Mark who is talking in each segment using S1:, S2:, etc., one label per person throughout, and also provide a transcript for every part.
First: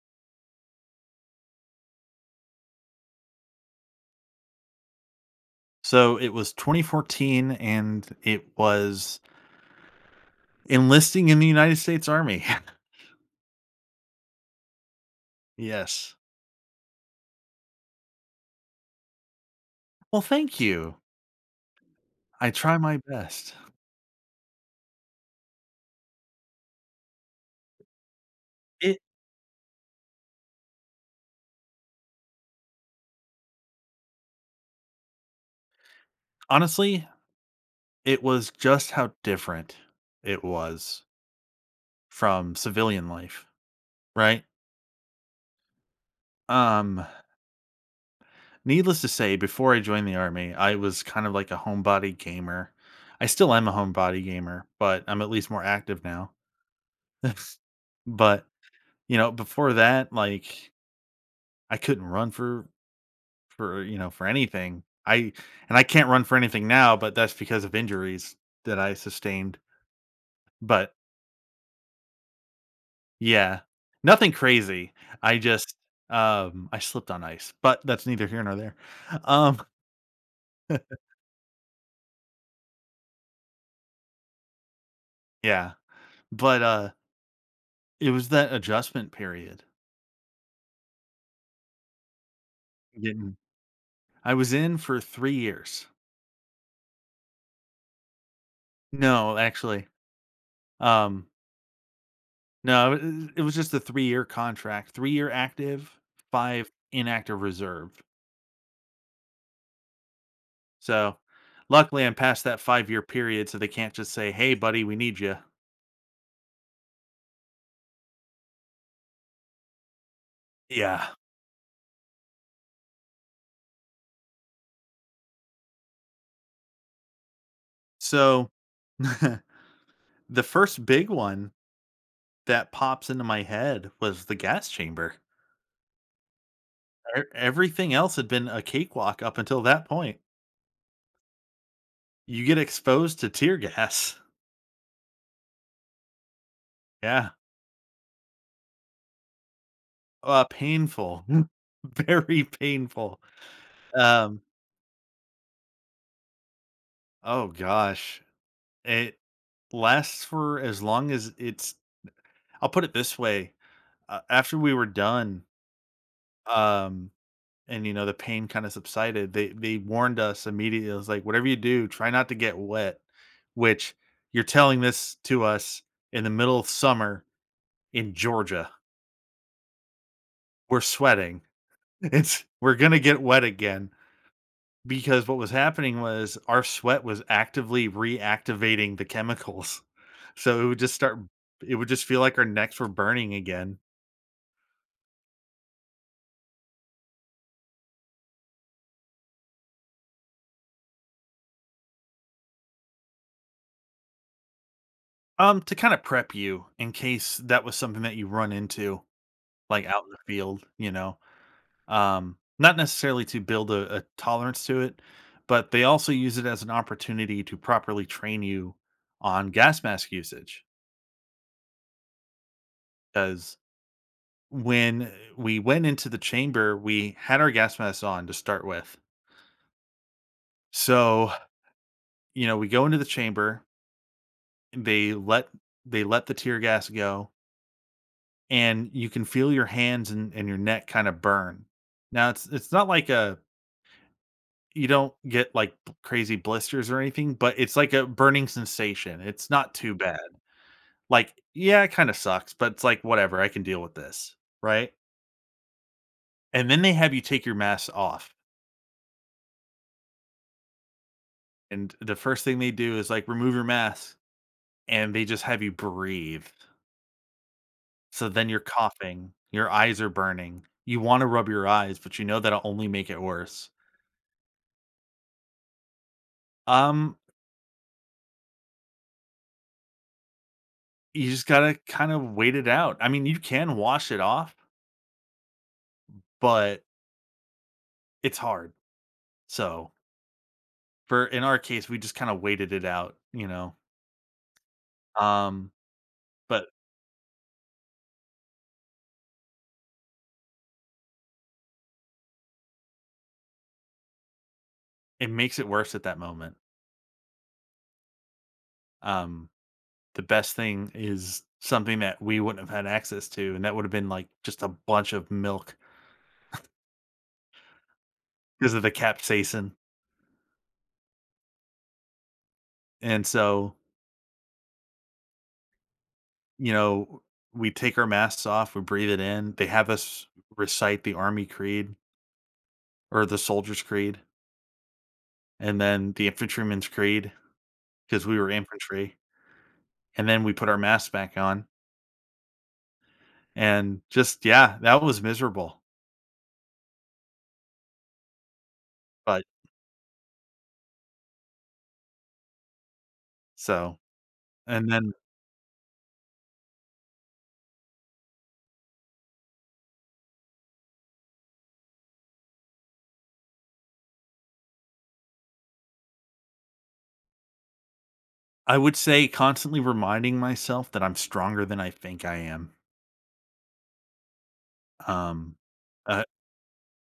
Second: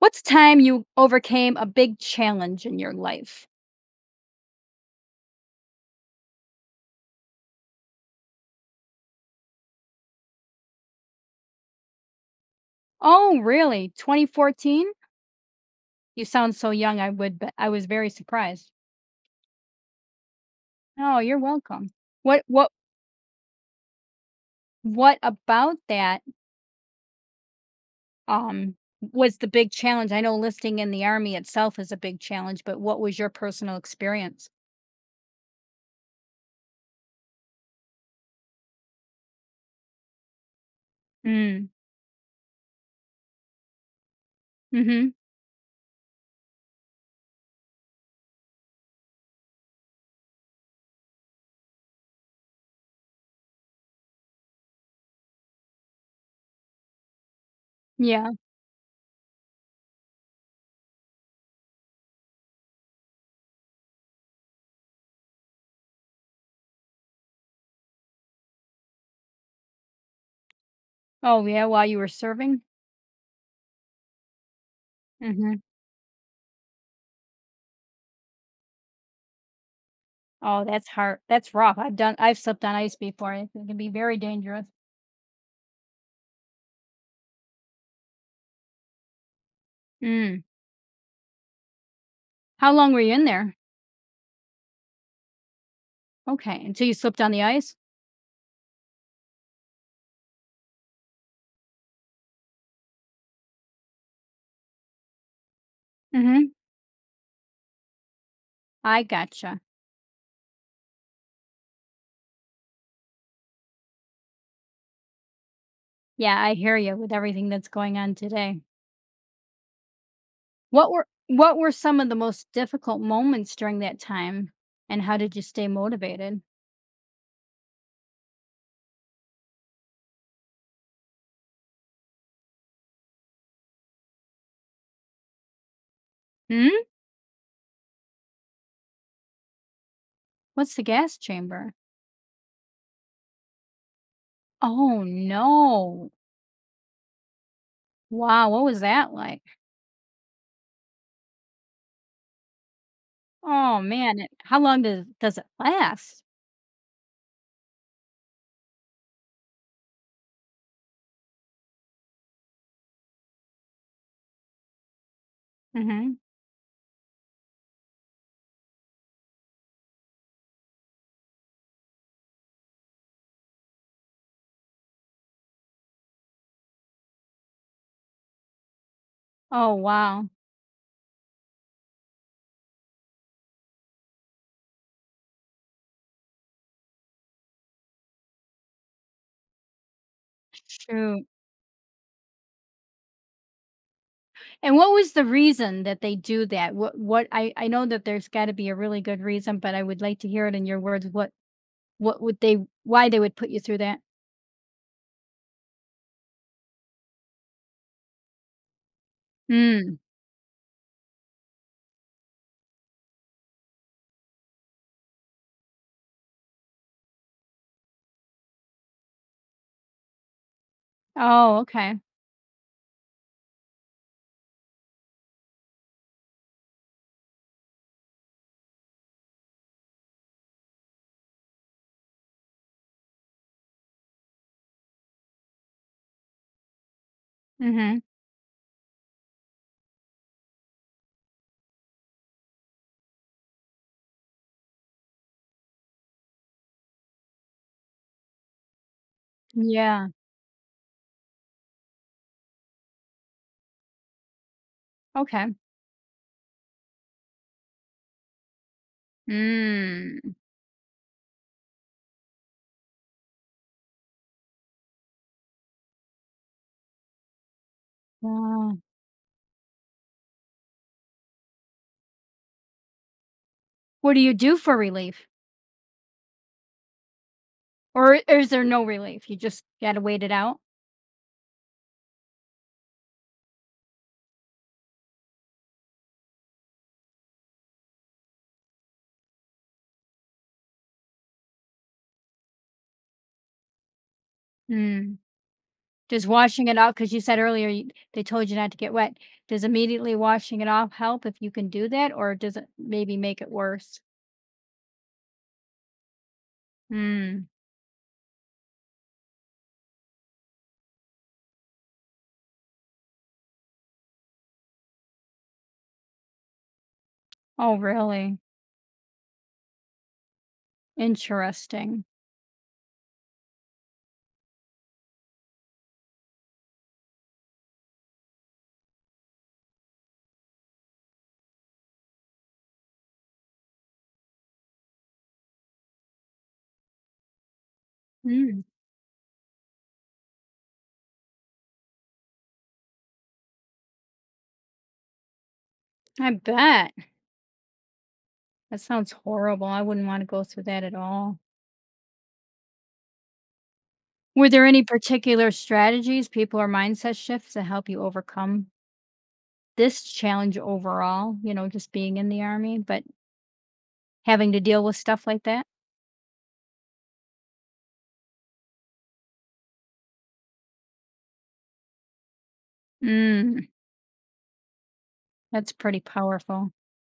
S1: What's time you overcame a big challenge in your life?
S2: So it was 2014, and it was enlisting in the United States Army.
S1: Oh, really? 2014?
S2: Yes.
S1: You sound so young. I would but I was very surprised.
S2: Well, thank you.
S1: Oh, you're welcome. What
S2: I
S1: what
S2: try my best.
S1: what about that um
S2: It
S1: was the big challenge? I know listing in the army itself is a big challenge, but what was your personal experience?
S2: honestly, it was just how different it was
S1: Mm.
S2: from civilian life, right?
S1: Mhm.
S2: Um, Needless to say, before I joined the army, I was kind of like a homebody gamer. I still am a homebody gamer, but I'm at least more active now.
S1: Yeah.
S2: But, before that, like I couldn't run for anything. I and I can't run for anything now, but that's because of injuries that I sustained. But
S1: Oh, yeah, while you were serving?
S2: yeah, nothing crazy. I
S1: Mhm.
S2: just, I slipped on ice, but that's neither here nor there. Um,
S1: Oh, that's hard. That's rough. I've slept on ice before. It can be very dangerous.
S2: yeah, but, it was that adjustment period.
S1: Mm. How long were you in
S2: Getting
S1: there?
S2: I was in for 3 years.
S1: Okay, until you slipped on the ice?
S2: No, actually, um, no, it was just a 3-year contract, 3-year active,
S1: Mhm.
S2: 5 inactive reserve.
S1: I gotcha.
S2: So, luckily, I'm past that 5-year period, so they can't just say, "Hey, buddy, we need you."
S1: Yeah, I hear you with everything that's going on today. What were
S2: Yeah.
S1: what were some of the most difficult moments during that time, and how did you stay motivated?
S2: So, the first big one that pops into my head was the gas chamber.
S1: Hmm?
S2: E everything else had been a cakewalk up until that point.
S1: What's the gas chamber?
S2: You get exposed to tear gas.
S1: Oh, no.
S2: Yeah.
S1: Wow, what was that like?
S2: Painful. Very painful.
S1: Oh, man, it
S2: Um,
S1: how long does it last?
S2: oh gosh. It lasts for as long as it's I'll put it this way, after we were done,
S1: Mhm.
S2: Um, and the pain kinda subsided. They warned us immediately. It was like, "Whatever you do, try not to get wet," which you're telling this to us in the middle of summer in Georgia.
S1: Oh, wow.
S2: We're sweating. It's We're gonna get wet again because what was happening was our sweat was actively reactivating the chemicals. So
S1: Shoot.
S2: it would just feel like our necks were burning again.
S1: And what was the reason that they do that? What I know that there's got to be a really good reason, but I would like to hear it in your words. What would they why they would put you through that?
S2: To kinda prep you in case that was something that you run into, like,
S1: Mm.
S2: out in the field, you know? Not necessarily to build a tolerance to it, but they also use it as an opportunity to properly train you on gas mask usage.
S1: Oh, okay.
S2: Because when we went into the chamber, we had our gas masks on to start with. So we go into the chamber. They let they let the tear gas go,
S1: Mhm.
S2: and you can feel your hands and your neck kind of burn. Now it's not like a You don't get, like, b crazy blisters or anything, but it's like a burning sensation. It's not too
S1: Yeah.
S2: bad. Like, yeah, it kinda sucks, but it's like, "Whatever, I can deal with this," right?
S1: Okay.
S2: And then they have you take your mask off,
S1: Mm.
S2: and the first thing they do is, like, remove your mask, and they just have you breathe. So then you're
S1: Wow.
S2: coughing, your eyes are burning. You wanna rub your eyes, but you know that'll only make it worse.
S1: What do you do for relief?
S2: Um,
S1: Or is there no relief? You just gotta wait it out?
S2: you just gotta kind of wait it out. I mean, you can wash it off, but it's hard. So For in our case, we just kinda waited it out, you know?
S1: Mm.
S2: Um,
S1: Does
S2: but
S1: washing it off, because you said earlier you they told you not to get wet. Does immediately washing it off help if you can do that, or does it maybe make it worse?
S2: It makes it worse at that moment.
S1: Mm.
S2: Um, the best thing is something that we wouldn't have had access to, and that would have been, like, just a bunch of milk
S1: Oh, really?
S2: because of the capsaicin,
S1: Interesting.
S2: and so, you know, we take our masks off, we breathe it in, they have us recite the Army Creed or the Soldier's Creed, and then the Infantryman's Creed because we were
S1: Mm.
S2: infantry, and then we put our masks back on, and just yeah, that was miserable.
S1: I bet. That sounds
S2: Right.
S1: horrible. I wouldn't wanna go through that at all.
S2: So,
S1: Were there any
S2: and then
S1: particular strategies, people or mindset shifts that help you overcome this challenge overall, you know, just being in the Army, but having to deal with stuff like that?
S2: I would say constantly reminding myself that I'm stronger than I think I am.
S1: Mm,
S2: Um,
S1: that's pretty
S2: a
S1: powerful.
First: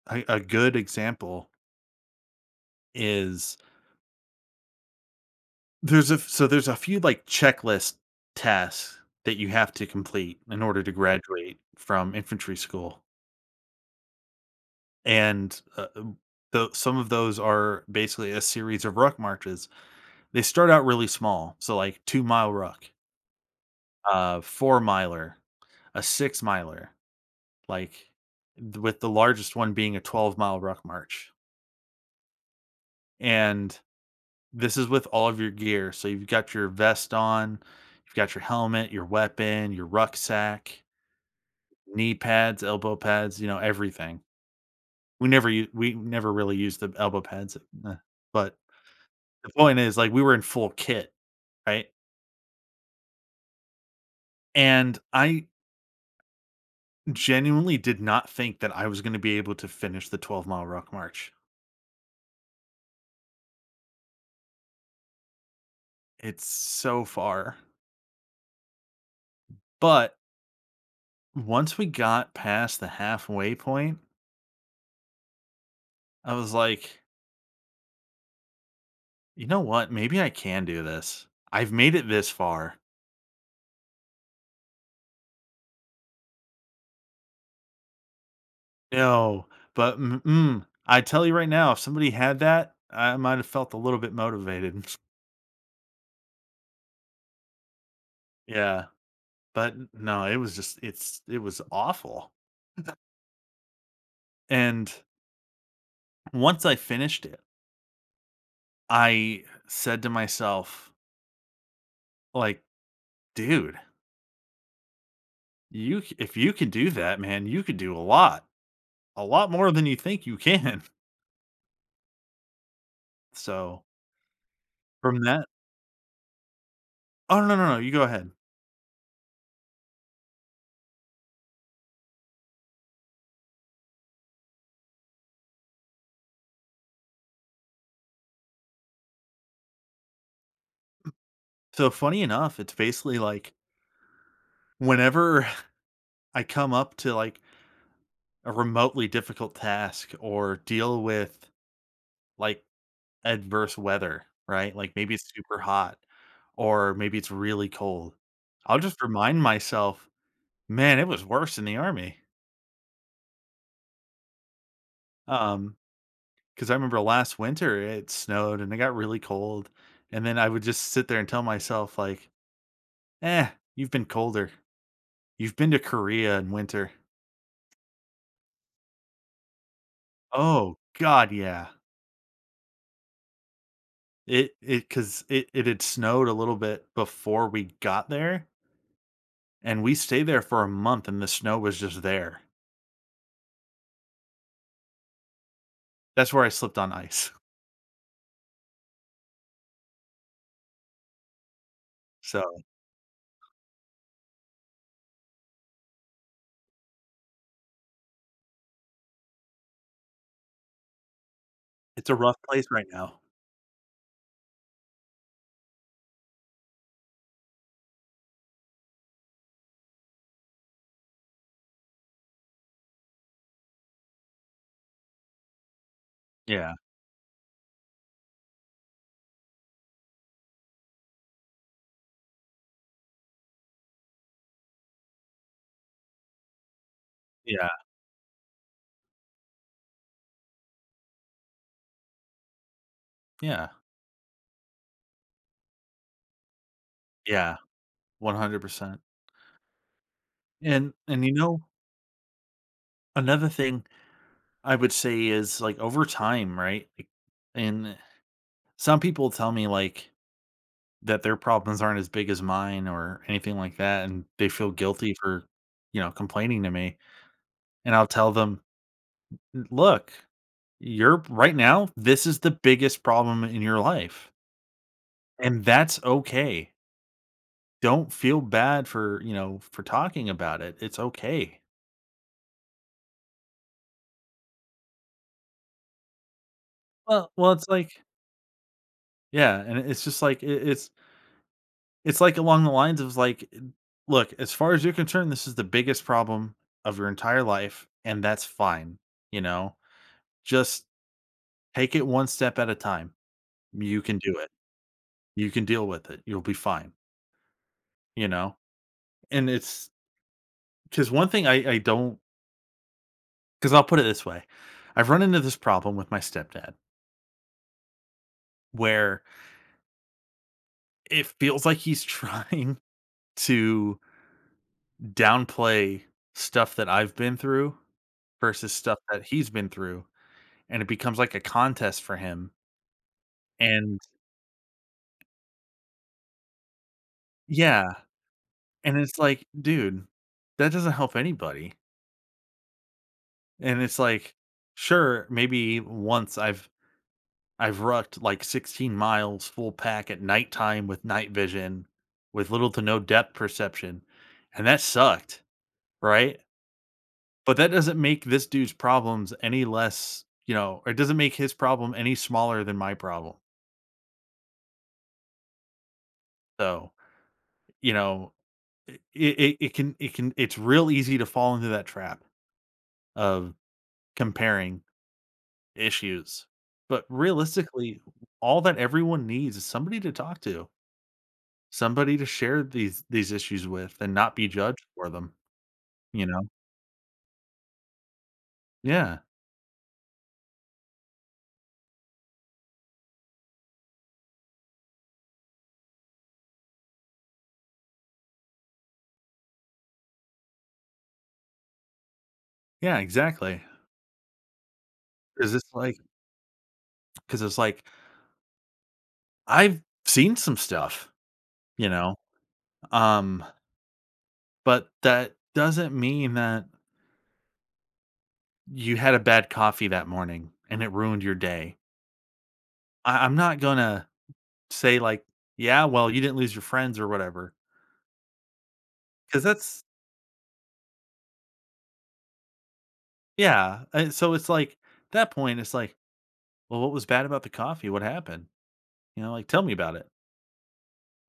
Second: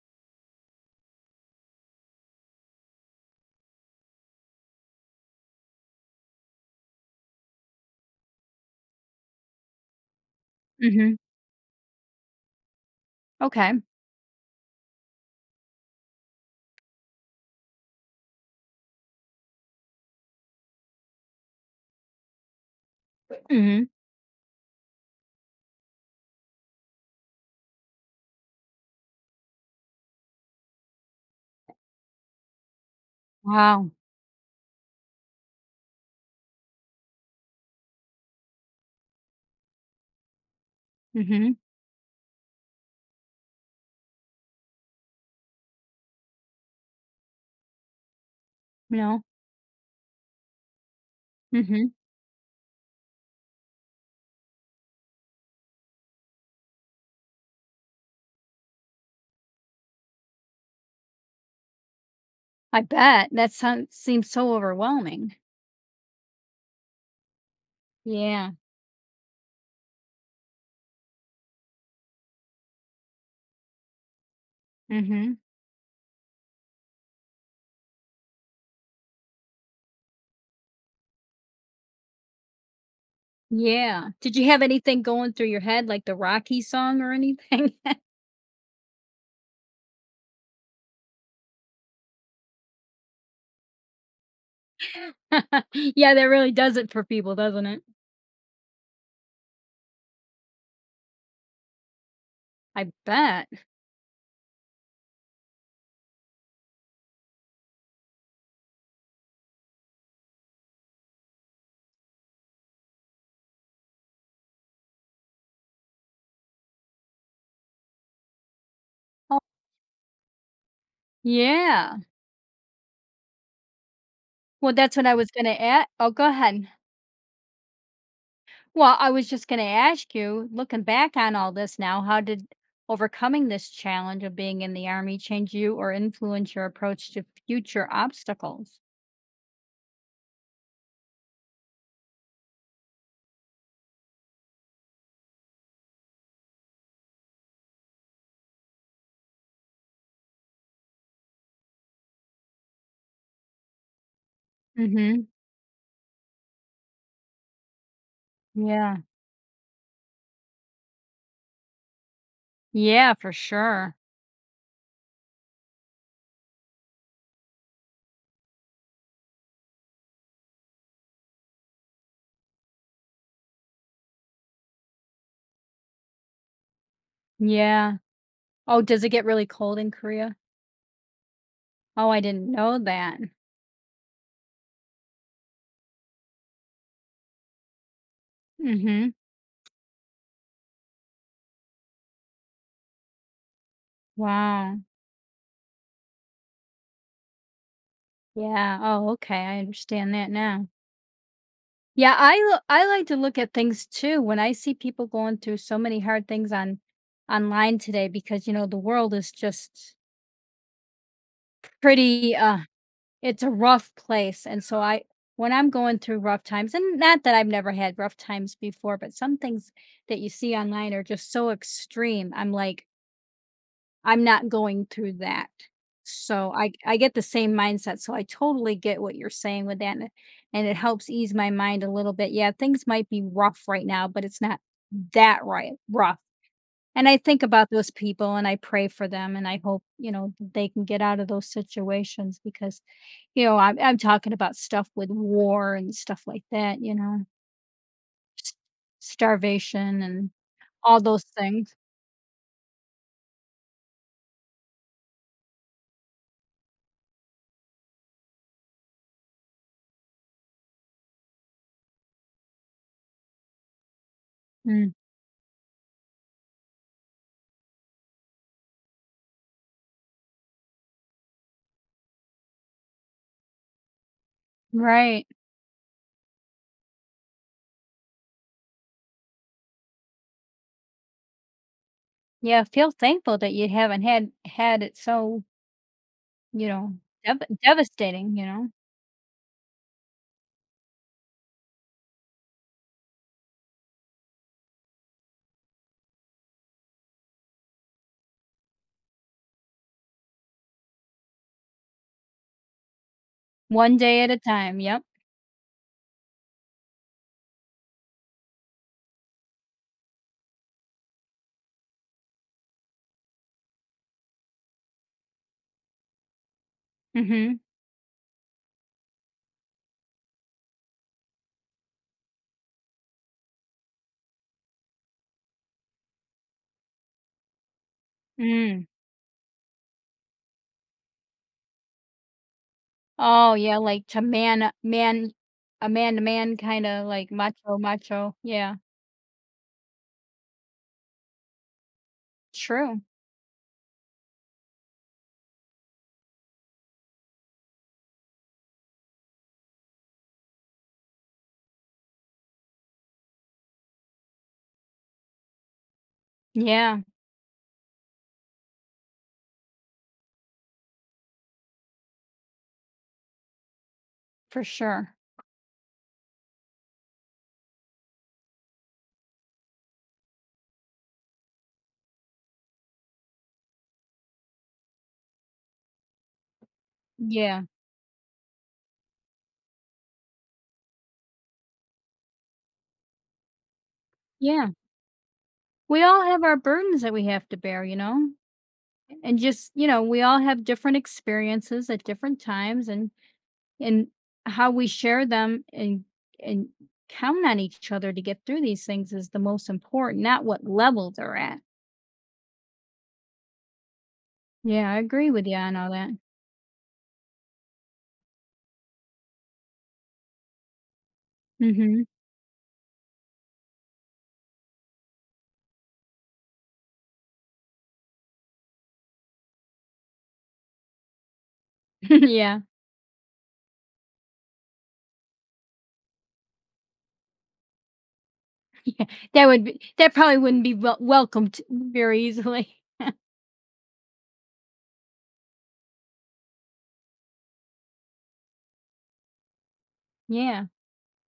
S2: a good example is there's a few like checklist tasks that you have to complete in order to
S1: Mhm.
S2: graduate from infantry school,
S1: Okay.
S2: and tho some of those are basically a series of ruck marches. They start out really small, so like 2-mile ruck,
S1: Mhm.
S2: 4 miler, a 6 miler. like with the largest one being a 12-mile ruck march. And
S1: Wow.
S2: this is with all of your gear. So you've got your vest on, you've got your helmet, your weapon, your rucksack,
S1: Mhm.
S2: knee pads, elbow pads, you know, everything. We never really used the elbow pads, eh, but
S1: No.
S2: the point is like we were in full kit, right?
S1: Mhm.
S2: And I genuinely did not think that I was going to be able to finish the 12-mile ruck march.
S1: I bet that sounds seems so overwhelming.
S2: It's so far.
S1: Yeah.
S2: But once we got past the halfway point,
S1: Mhm.
S2: I was like, "You know what? Maybe I can do this. I've made it this far."
S1: Yeah. Did you have anything going through your head like the Rocky song or anything?
S2: No, but mm-mm. I tell you right now, if somebody had that, I might have felt a little bit motivated.
S1: Yeah, that really does it for people, doesn't it?
S2: Yeah, but no, it was awful.
S1: I bet.
S2: And once I finished it, I said to myself, like, dude, if you can do that, man, you could do a lot more than you think you can.
S1: Yeah.
S2: So
S1: Well, that's what I
S2: from
S1: was
S2: that
S1: gonna add. Oh, go ahead.
S2: Oh, no, no, no, you go ahead.
S1: Well, I was just gonna ask you, looking back on all this now, how did overcoming this challenge of being in the Army change you or influence your approach to future obstacles?
S2: So, funny enough, it's basically like whenever I come up to like a remotely difficult task or deal with like adverse weather, right? Like maybe
S1: Mhm.
S2: it's super hot or maybe it's really cold. I'll
S1: Yeah.
S2: just remind myself, man, it was worse in the army.
S1: Yeah, for sure.
S2: Um, because I remember last winter it snowed and it got really cold. And then I would just sit there and tell myself, like, eh, you've been colder. You've been to Korea in winter.
S1: Yeah. Oh, does it get really cold in Korea?
S2: Oh, god, yeah.
S1: Oh, I didn't know that.
S2: It Because it had snowed a little bit before we got there,
S1: Mhm.
S2: and we stayed there for a month, and the snow was just there.
S1: Wow.
S2: That's where I slipped on ice.
S1: Yeah. Oh, okay. I understand that now. Yeah,
S2: So,
S1: I like to look at things too when I see people going through so many hard things on online today because, you know, the world is just
S2: it's a
S1: pretty,
S2: rough place right now.
S1: it's a rough place, and so I when I'm going through rough times and not that I've never had rough times before, but some things that you see online are just so extreme, I'm like, I'm not going through that. So I
S2: Yeah,
S1: I get the same mindset, so I totally get what you're saying with that, and it helps ease my mind a little bit. Yeah, things might be rough right now, but it's not that right rough. And I think
S2: yeah,
S1: about those people and I pray for them and I hope, you know, they can get out of those situations because, you know,
S2: yeah,
S1: I'm talking about stuff with war and stuff like that, you know,
S2: yeah,
S1: s-
S2: 100%.
S1: starvation and
S2: And
S1: all those
S2: you know,
S1: things.
S2: another thing I would say is, like, over time, right? Like, and Some people tell me, like, that their problems aren't as big as mine or anything like that, and they feel
S1: Mm,
S2: guilty for, you know, complaining to me. And I'll tell them, "Look, you're right now, this is the biggest problem in your life,
S1: right.
S2: and that's okay. Don't feel bad for, you know, for talking about it. It's okay."
S1: Yeah, feel thankful that you haven't had it so, you know,
S2: Well
S1: dev
S2: well, it's like
S1: devastating, you know?
S2: Yeah, and it's just like it it's like along the lines of like, "Look, as far as you're concerned, this is the biggest problem of your entire life, and that's fine, you know? Just take it one step at a time.
S1: One
S2: You can
S1: day at a
S2: do it.
S1: time, yep.
S2: You can deal with it. You'll be fine," you know? And it's Because one thing I don't because I'll put it this way, I've run into this problem with my stepdad
S1: Mhm,
S2: where it feels like he's trying to downplay stuff that I've been through versus
S1: mm.
S2: stuff that he's been through, and it becomes like a contest for him.
S1: Oh, yeah,
S2: And
S1: like to man man a man-to-man kinda like macho
S2: Yeah,
S1: macho, yeah.
S2: and it's like, dude, that doesn't help anybody.
S1: True.
S2: And it's like, sure, maybe once I've rucked like 16 miles full pack at nighttime with night vision, with little to no depth perception, and that sucked, right?
S1: Yeah,
S2: But that doesn't make this dude's problems any less, you know, or it doesn't make his problem any smaller than my problem.
S1: for sure.
S2: So, you know, it's real easy to fall into that trap of comparing issues. But
S1: Yeah,
S2: realistically, all that everyone needs is somebody to talk to, somebody to share these issues with and not be
S1: yeah.
S2: judged for them,
S1: We all
S2: you
S1: have
S2: know?
S1: our burdens that we have to bear, you know?
S2: Yeah.
S1: And just, you know, we all have different experiences at different times and how we share them and count on each other to get through these things is the most important, not what level they're at.
S2: Yeah, exactly.
S1: Yeah, I agree with you
S2: Because it's
S1: on all
S2: like
S1: that.
S2: 'cause It's like, I've seen some stuff, you
S1: Mhm.
S2: know? Um, but That doesn't mean that you had a bad coffee that morning and it ruined your day.
S1: Yeah.
S2: I'm not gonna say like, "Yeah, well, you didn't lose your friends or whatever.
S1: Yeah.
S2: Because
S1: That would be
S2: that's
S1: that probably wouldn't be welcomed very easily.
S2: Yeah, and so it's like, that point, it's like, "Well, what was bad about the coffee? What happened?" You know, like, "Tell me about it.
S1: Yeah.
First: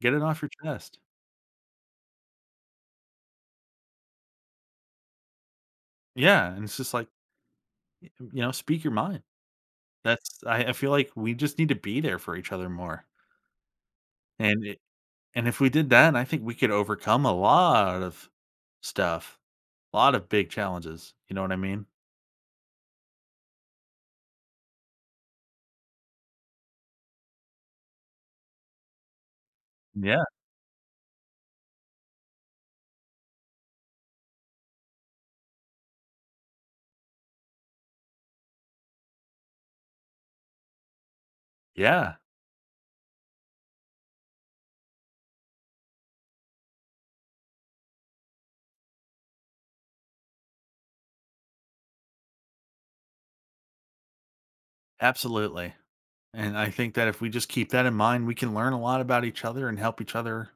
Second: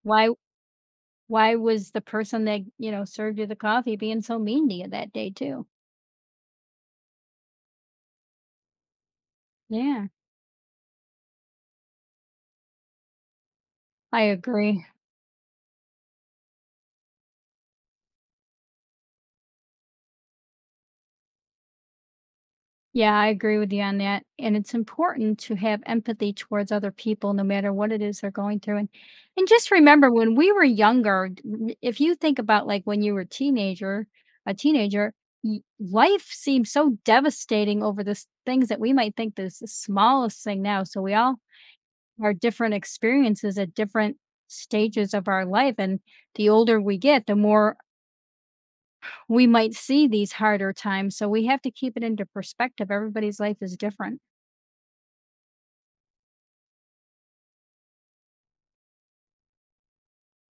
S2: Get it
S1: Why
S2: off your chest."
S1: why was the person that, you know, served you the coffee being so mean to you that day too?
S2: Yeah, and it's just like, y you know, speak your mind.
S1: Yeah,
S2: That's I feel like we just need to be there for each other more,
S1: I
S2: and i
S1: agree.
S2: and if we did that, I think we could overcome a lot of stuff, a lot of big challenges, you know what I mean?
S1: Yeah, I agree with you on that. And it's important to have empathy towards other people, no matter what it is they're going through. And just remember,
S2: Yeah,
S1: when we were younger, if you think about like when you were teenager, a teenager, life seems so devastating over the things that we might think is the smallest thing now. So we all
S2: yeah,
S1: are different experiences at different stages of our life, and the older we get, the more we might see these harder times. So we have to keep it into perspective. Everybody's life is different.
S2: Absolutely, and I think that if we just keep that in mind, we can learn a lot about each other and help each other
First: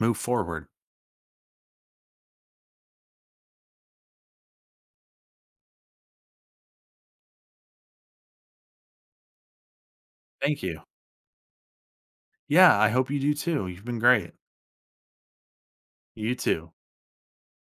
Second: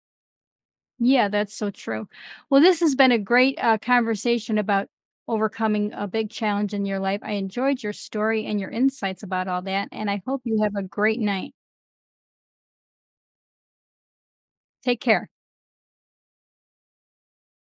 S2: move forward.
S1: Yeah, that's so true. Well, this has been a great conversation about overcoming a big challenge in your life. I enjoyed your story and your insights about all that, and I hope you
S2: Thank
S1: have
S2: you.
S1: a great night.
S2: Yeah, I hope you do too, you've been great.
S1: Take care.
S2: You too.